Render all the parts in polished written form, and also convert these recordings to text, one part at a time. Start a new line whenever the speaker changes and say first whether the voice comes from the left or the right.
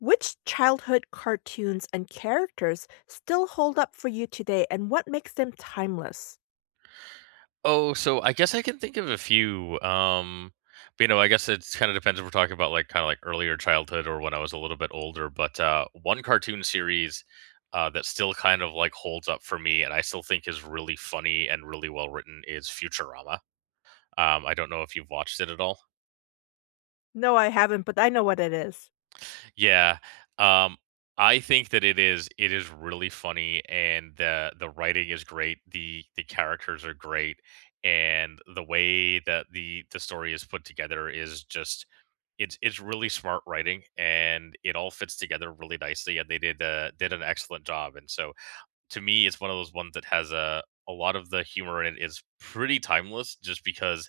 left: Which childhood cartoons and characters still hold up for you today, and what makes them timeless?
right: Oh, so I guess I can think of a few. I guess it kind of depends if we're talking about like kind of like earlier childhood or when I was a little bit older. But one cartoon series that still kind of like holds up for me, and I still think is really funny and really well written is Futurama. I don't know if you've watched it at all.
left: No, I haven't, but I know what it is.
right: Yeah. Um, I think that it is really funny, and the writing is great. The characters are great, and the way that the story is put together is just it's really smart writing, and it all fits together really nicely, and they did an excellent job. And so to me it's one of those ones that has a lot of the humor in it is pretty timeless, just because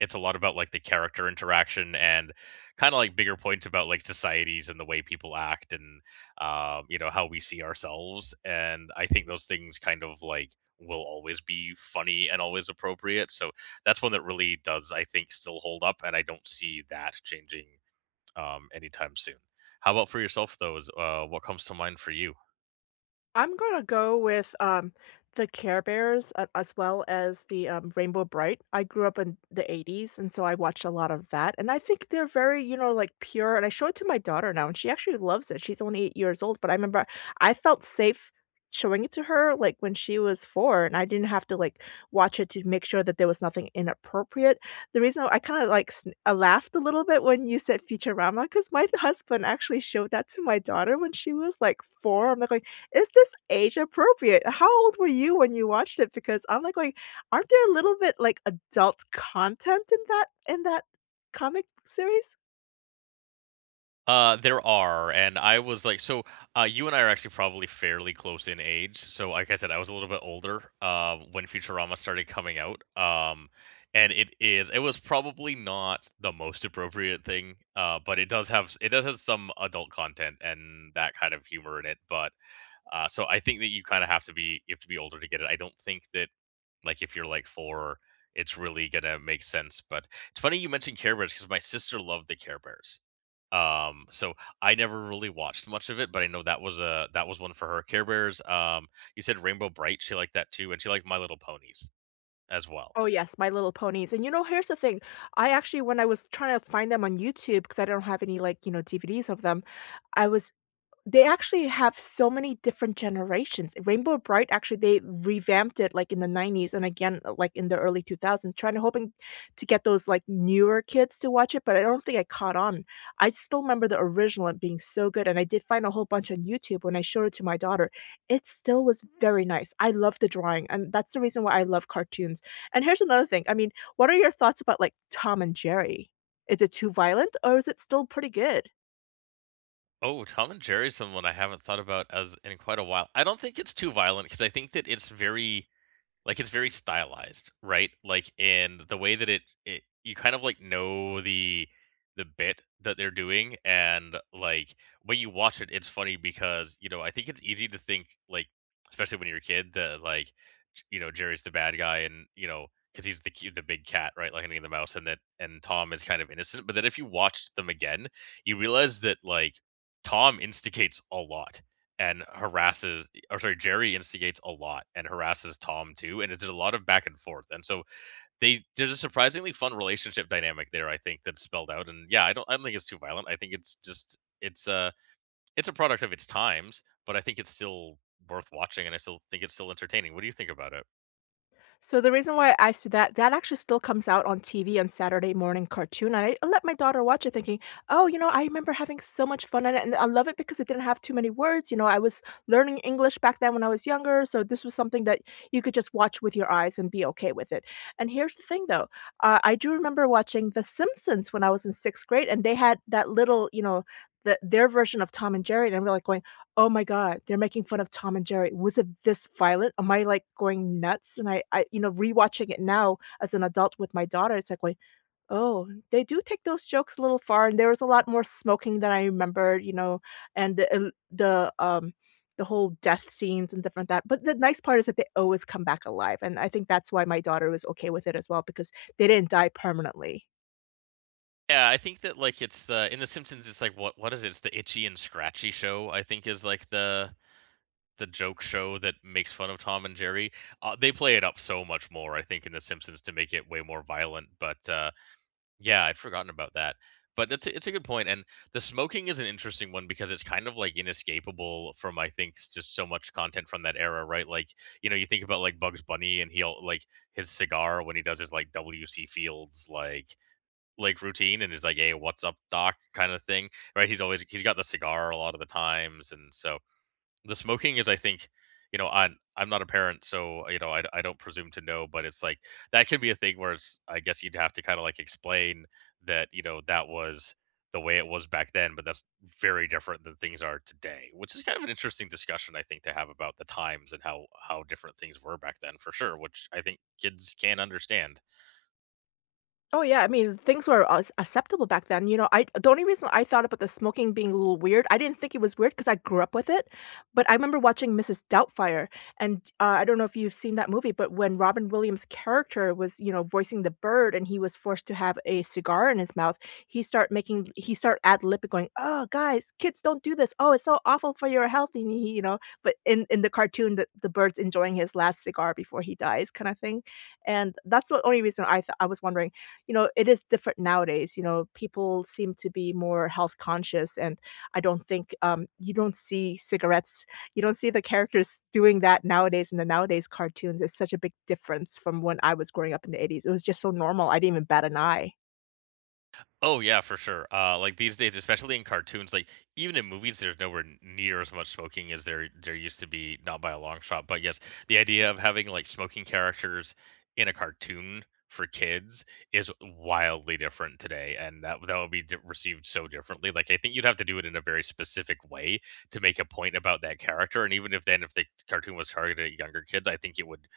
right: it's a lot about like the character interaction and kind of like bigger points about like societies and the way people act, and you know, how we see ourselves. And I think those things kind of like will always be funny and always appropriate, so that's one that really does, I think, still hold up, and I don't see that changing anytime soon. How about for yourself, though? What comes to mind for you?
left: I'm gonna go with, the Care Bears a as well as the Rainbow Bright. I grew up in the '80s, and so I watched a lot of that, and I think they're very, you know, like, pure, and I show it to my daughter now, and she actually loves it. She's only 8 years old, but I remember I felt safe showing it to her, like, when she was 4, and I didn't have to, like, watch it to make sure that there was nothing inappropriate. The reason I kinda, like, sn I laughed a little bit when you said Futurama, because my husband actually showed that to my daughter when she was, like, 4. I'm like, is this age appropriate? How old were you when you watched it? Because I'm like going, aren't there a little bit like adult content in that comic series?
right: There are, and I was like, so you and I are actually probably fairly close in age. So, like I said, I was a little bit older when Futurama started coming out. And it was probably not the most appropriate thing, but it does have some adult content and that kind of humor in it. But so I think that you have to be older to get it. I don't think that like if you're like 4, it's really gonna make sense. But it's funny you mentioned Care Bears, because my sister loved the Care Bears. So I never really watched much of it, but I know that was a that was one for her. Care Bears. You said Rainbow Bright. She liked that too, and she liked My Little Ponies as well.
left: Oh yes, My Little Ponies. And you know, here's the thing. I actually When I was trying to find them on YouTube because I don't have any like, you know, DVDs of them, I was— they actually have so many different generations. Rainbow Bright, actually they revamped it like in the 90's and again, like in the early 2000s, trying to— hoping to get those like newer kids to watch it, but I don't think I caught on. I still remember the original and being so good, and I did find a whole bunch on YouTube when I showed it to my daughter. It still was very nice. I love the drawing, and that's the reason why I love cartoons. And here's another thing. I mean, what are your thoughts about like Tom and Jerry? Is it too violent or is it still pretty good?
right: Oh, Tom and Jerry's someone I haven't thought about as in quite a while. I don't think it's too violent, because I think that it's very like, it's very stylized, right? Like, in the way that it you kind of, like, know the bit that they're doing, and, like, when you watch it, it's funny because, you know, I think it's easy to think, like, especially when you're a kid, that, like, J you know, Jerry's the bad guy, and, you know, because he's the big cat, right, like Minnie and the Mouse, and that, and Tom is kind of innocent, but then if you watched them again, you realize that, like, Tom instigates a lot and harasses, or sorry, Jerry instigates a lot and harasses Tom too, and it's a lot of back and forth. And so they there's a surprisingly fun relationship dynamic there, I think, that's spelled out. And yeah, I don't think it's too violent. I think it's just it's it's a product of its times, but I think it's still worth watching, and I still think it's still entertaining. What do you think about it?
left: So the reason why I see that, that actually still comes out on TV on Saturday morning cartoon. And I let my daughter watch it thinking, oh, you know, I remember having so much fun on it. And I love it because it didn't have too many words. You know, I was learning English back then when I was younger. So this was something that you could just watch with your eyes and be okay with it. And here's the thing though, I do remember watching The Simpsons when I was in sixth grade, and they had that little, you know, their version of Tom and Jerry, and we're like going, oh my God, they're making fun of Tom and Jerry. Was it this violent? Am I, like, going nuts? And I you know, rewatching it now as an adult with my daughter, it's like going, "Oh, they do take those jokes a little far," and there was a lot more smoking than I remembered, you know, and the whole death scenes and different that, but the nice part is that they always come back alive, and I think that's why my daughter was okay with it as well, because they didn't die permanently.
right: Yeah, I think that like it's the in The Simpsons, it's like what is it? It's the itchy and scratchy show, I think, is like the joke show that makes fun of Tom and Jerry. They play it up so much more, I think, in The Simpsons to make it way more violent. But yeah, I'd forgotten about that. But that's a, it's a good point. And the smoking is an interesting one, because it's kind of like inescapable from, I think, just so much content from that era, right? Like you know, you think about like Bugs Bunny, and he'll like his cigar when he does his like W.C. Fields like routine and is like, hey, what's up, Doc, kind of thing, right? He's always he's got the cigar a lot of the times, and so the smoking is, I think, you know, I'm not a parent, so you know, I don't presume to know, but it's like that could be a thing where it's, I guess you'd have to kind of like explain that you know that was the way it was back then, but that's very different than things are today, which is kind of an interesting discussion, I think, to have about the times and how different things were back then for sure, which I think kids can understand.
left: Oh, yeah, I mean, things were ac acceptable back then, you know. I The only reason I thought about the smoking being a little weird— I didn't think it was weird because I grew up with it, but I remember watching Mrs. Doubtfire, and, I don't know if you've seen that movie, but when Robin Williams' character was, you know, voicing the bird and he was forced to have a cigar in his mouth, he start ad-libbing going, "Oh, guys, kids don't do this. Oh, it's so awful for your health," and he, you know, but in the cartoon, the bird's enjoying his last cigar before he dies, kinda thing, and that's the only reason. I thought— I was wondering, you know, it is different nowadays. You know, people seem to be more health conscious, and I don't think, you don't see cigarettes. You don't see the characters doing that nowadays, in the nowadays cartoons. It's such a big difference from when I was growing up in the 80's. It was just so normal. I didn't even bat an eye.
right: Oh yeah, for sure. Like these days, especially in cartoons, like even in movies, there's nowhere near as much smoking as there used to be, not by a long shot. But yes, the idea of having like smoking characters in a cartoon for kids is wildly different today, and that would be received so differently. Like I think you'd have to do it in a very specific way to make a point about that character, and even if the cartoon was targeted at younger kids, I think it would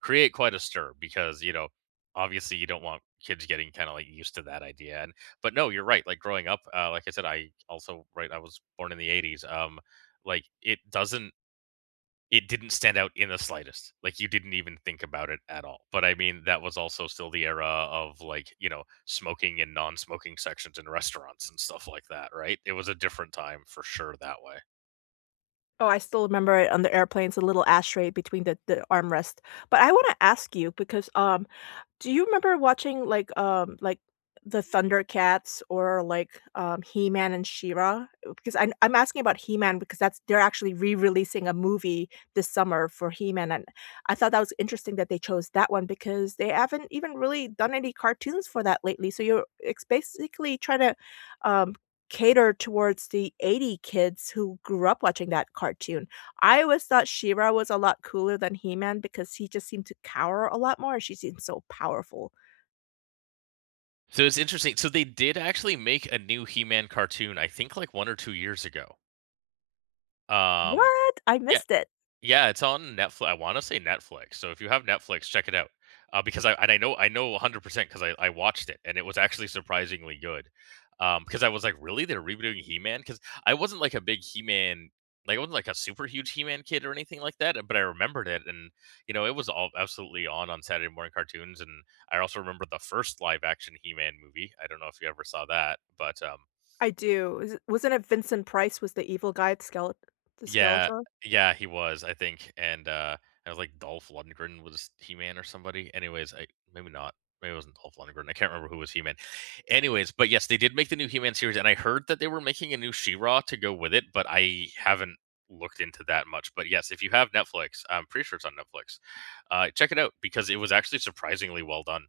right: create quite a stir, because you know obviously you don't want kids getting kind of like used to that idea. But no, you're right. Like growing up, like I said, I also right. I was born in the '80s. Like it didn't stand out in the slightest. Like you didn't even think about it at all. But I mean, that was also still the era of like you know smoking and non-smoking sections in restaurants and stuff like that. Right? It was a different time for sure that way.
left: Oh, I still remember it on the airplanes, a little ashtray between the armrest. But I want to ask you, because do you remember watching like the Thundercats or like He-Man and She-Ra? Because I'm asking about He-Man because that's they're actually re-releasing a movie this summer for He-Man, and I thought that was interesting that they chose that one because they haven't even really done any cartoons for that lately. So you're it's basically trying to, um cater towards the 80 kids who grew up watching that cartoon. I always thought She-Ra was a lot cooler than He-Man, because he just seemed to cower a lot more, and she seemed so powerful.
right: So it's interesting. So they did actually make a new He-Man cartoon, I think, like 1 or 2 years ago. Um,
left: What? I
right: yeah,
left: missed it.
right: Yeah, it's on Netflix. I want to say Netflix. So if you have Netflix, check it out. Because I know 100%, because I watched it, and it was actually surprisingly good. Because I was like, really, they're rebooting He-Man? Because I wasn't like a big He-Man, like I wasn't like a super huge He-Man kid or anything like that. But I remembered it, and you know, it was all absolutely on Saturday morning cartoons. And I also remember the first live action He-Man movie. I don't know if you ever saw that, but
left: I do. Is it Wasn't it Vincent Price was the evil guy at Skele the
right: yeah,
left: Skeletor?
right: yeah, he was, I think, and, I was like Dolph Lundgren was He-Man or somebody. Anyways, I maybe not. Maybe it wasn't Dolph Lundgren. I can't remember who was He-Man. Anyways, but yes, they did make the new He-Man series, and I heard that they were making a new She-Ra to go with it, but I haven't looked into that much. But yes, if you have Netflix, I'm pretty sure it's on Netflix. Check it out, because it was actually surprisingly well done,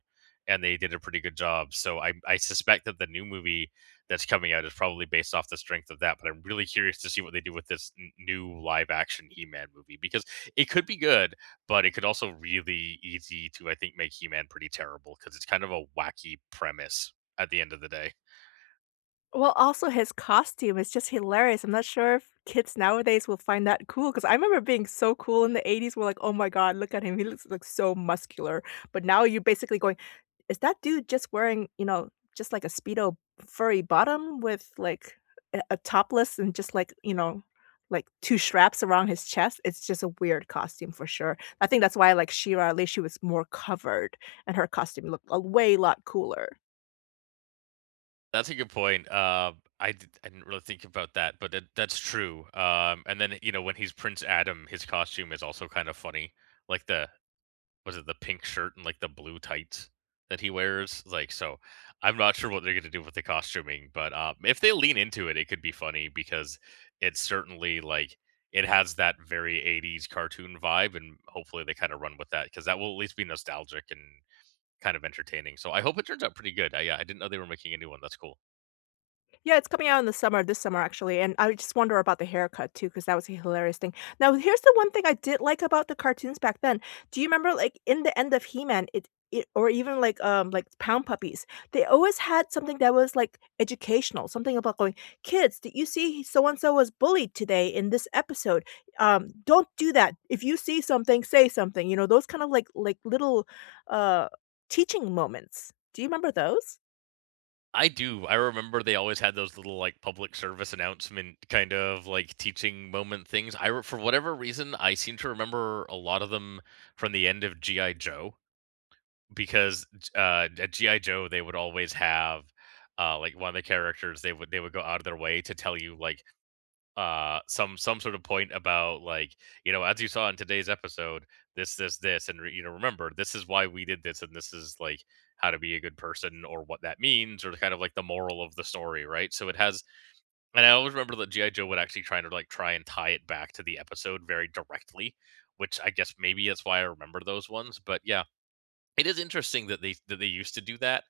right: and they did a pretty good job. So I suspect that the new movie that's coming out is probably based off the strength of that. But I'm really curious to see what they do with this new live action He Man movie, because it could be good, but it could also really easy to, I think, make He Man pretty terrible, because it's kind of a wacky premise at the end of the day.
left: Well, also his costume is just hilarious. I'm not sure if kids nowadays will find that cool, because I remember being so cool in the 80's. We're like, oh my God, look at him. He looks like so muscular. But now you're basically going, is that dude just wearing, you know, just like a Speedo furry bottom with like a topless and just like, you know, like two straps around his chest. It's just a weird costume for sure. I think that's why I like Shira. At least she was more covered, and her costume looked a way lot cooler.
right: That's a good point. I didn't really think about that, but that's true. And then you know when he's Prince Adam, his costume is also kind of funny, like the was it the pink shirt and like the blue tights that he wears? Like, so I'm not sure what they're going to do with the costuming, but if they lean into it, it could be funny, because it's certainly like it has that very 80s cartoon vibe, and hopefully they kind of run with that, because that will at least be nostalgic and kind of entertaining. So I hope it turns out pretty good. Yeah, I didn't know they were making a new one. That's cool.
left: Yeah, it's coming out in the summer, this summer, actually, and I just wonder about the haircut too, because that was a hilarious thing. Now, here's the one thing I did like about the cartoons back then. Do you remember, like, in the end of He-Man, it or even, like, Pound Puppies, they always had something that was, like, educational, something about going, "Kids, did you see so and so was bullied today in this episode? Don't do that. If you see something, say something." You know, those kind of, like, little, uh, teaching moments. Do you remember those?
right: I do. I remember they always had those little like public service announcement kind of like teaching moment things. For whatever reason, I seem to remember a lot of them from the end of GI Joe, because at GI Joe they would always have like one of the characters, they would go out of their way to tell you like some sort of point about like you know as you saw in today's episode, you know, remember this is why we did this, and this is like how to be a good person or what that means, or kind of like the moral of the story, right? So it has, and I always remember that GI Joe would actually try to like try and tie it back to the episode very directly, which I guess maybe that's why I remember those ones. But yeah, it is interesting that they used to do that,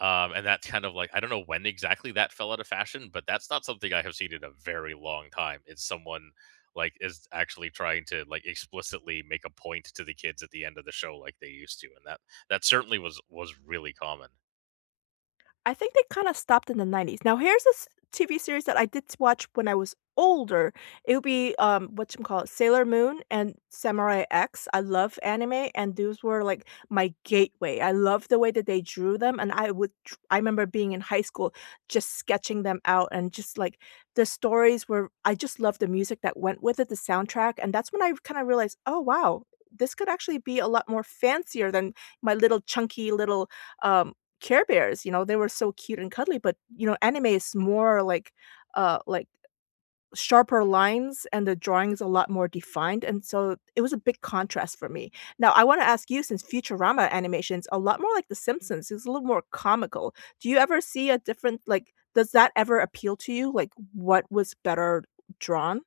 right: and that's kind of like, I don't know when exactly that fell out of fashion, but that's not something I have seen in a very long time. It's someone like is actually trying to like explicitly make a point to the kids at the end of the show like they used to, and that certainly was really common.
left: I think they kinda stopped in the '90s. Now here's a s TV series that I did watch when I was older. It would be, what you call it, Sailor Moon and Samurai X. I love anime, and those were, like, my gateway. I love the way that they drew them, and I would tr I remember being in high school just sketching them out and just, like, the stories were— I just loved the music that went with it, the soundtrack, and that's when I kinda realized, "Oh, wow. This could actually be a lot more fancier than my little chunky little, um, Care Bears, you know, they were so cute and cuddly, but, you know, anime is more like, uh, like sharper lines and the drawing's a lot more defined, and so it was a big contrast for me. Now I wanna ask you, since Futurama animation's a lot more like The Simpsons, it's a little more comical. Do you ever see a different— like, does that ever appeal to you? Like, what was better drawn?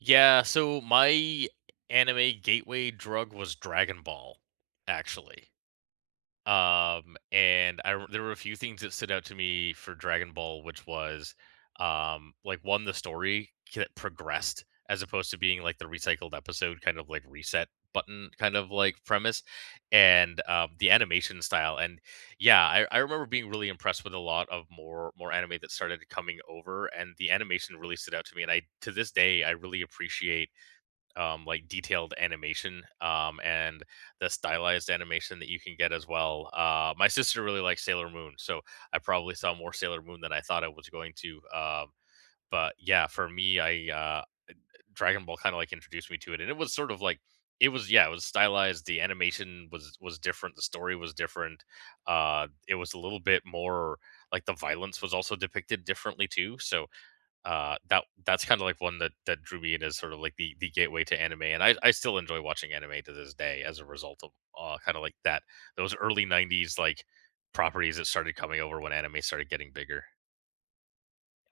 right: Yeah, so my anime gateway drug was Dragon Ball, actually. And I r There were a few things that stood out to me for Dragon Ball, which was, like, 1, the story that progressed as opposed to being, like, the recycled episode, kind of like reset button kind of, like, premise, and, the animation style, and yeah, I remember being really impressed with a lot of more anime that started coming over, and the animation really stood out to me, and I to this day, I really appreciate like detailed animation, and the stylized animation that you can get as well. My sister really likes Sailor Moon, so I probably saw more Sailor Moon than I thought I was going to. But yeah, for me, I Dragon Ball kind of like introduced me to it, and it was sort of like it was yeah, it was stylized. The animation was different. The story was different. It was a little bit more like the violence was also depicted differently too. So that that's kind of like one that that drew me in as sort of like the gateway to anime, and I still enjoy watching anime to this day as a result of kind of like that, those early '90s like properties that started coming over when anime started getting bigger.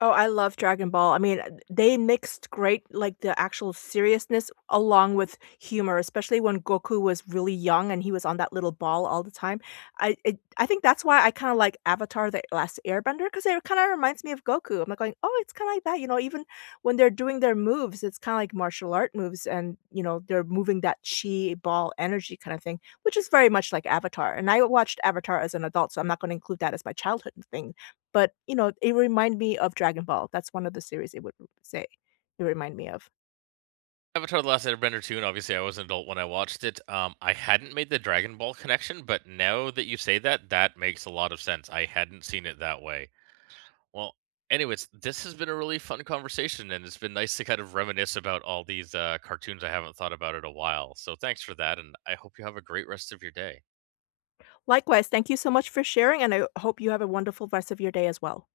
left: Oh, I love Dragon Ball. I mean, they mixed great, like the actual seriousness along with humor, especially when Goku was really young and he was on that little ball all the time. I think that's why I kind of like Avatar: The Last Airbender, because it kind of reminds me of Goku. I'm like going, oh, it's kind of like that, you know. Even when they're doing their moves, it's kind of like martial art moves, and you know they're moving that chi ball energy kind of thing, which is very much like Avatar. And I watched Avatar as an adult, so I'm not going to include that as my childhood thing, but, you know, it remind me of Dragon Ball. That's one of the series it would say it remind me of.
right: Avatar: The Last Airbender 2, and obviously I was an adult when I watched it. I hadn't made the Dragon Ball connection, but now that you say that, that makes a lot of sense. I hadn't seen it that way. Well, anyways, this has been a really fun conversation, and it's been nice to kind of reminisce about all these cartoons I haven't thought about in a while. So thanks for that, and I hope you have a great rest of your day.
left: Likewise, thank you so much for sharing, and I hope you have a wonderful rest of your day as well.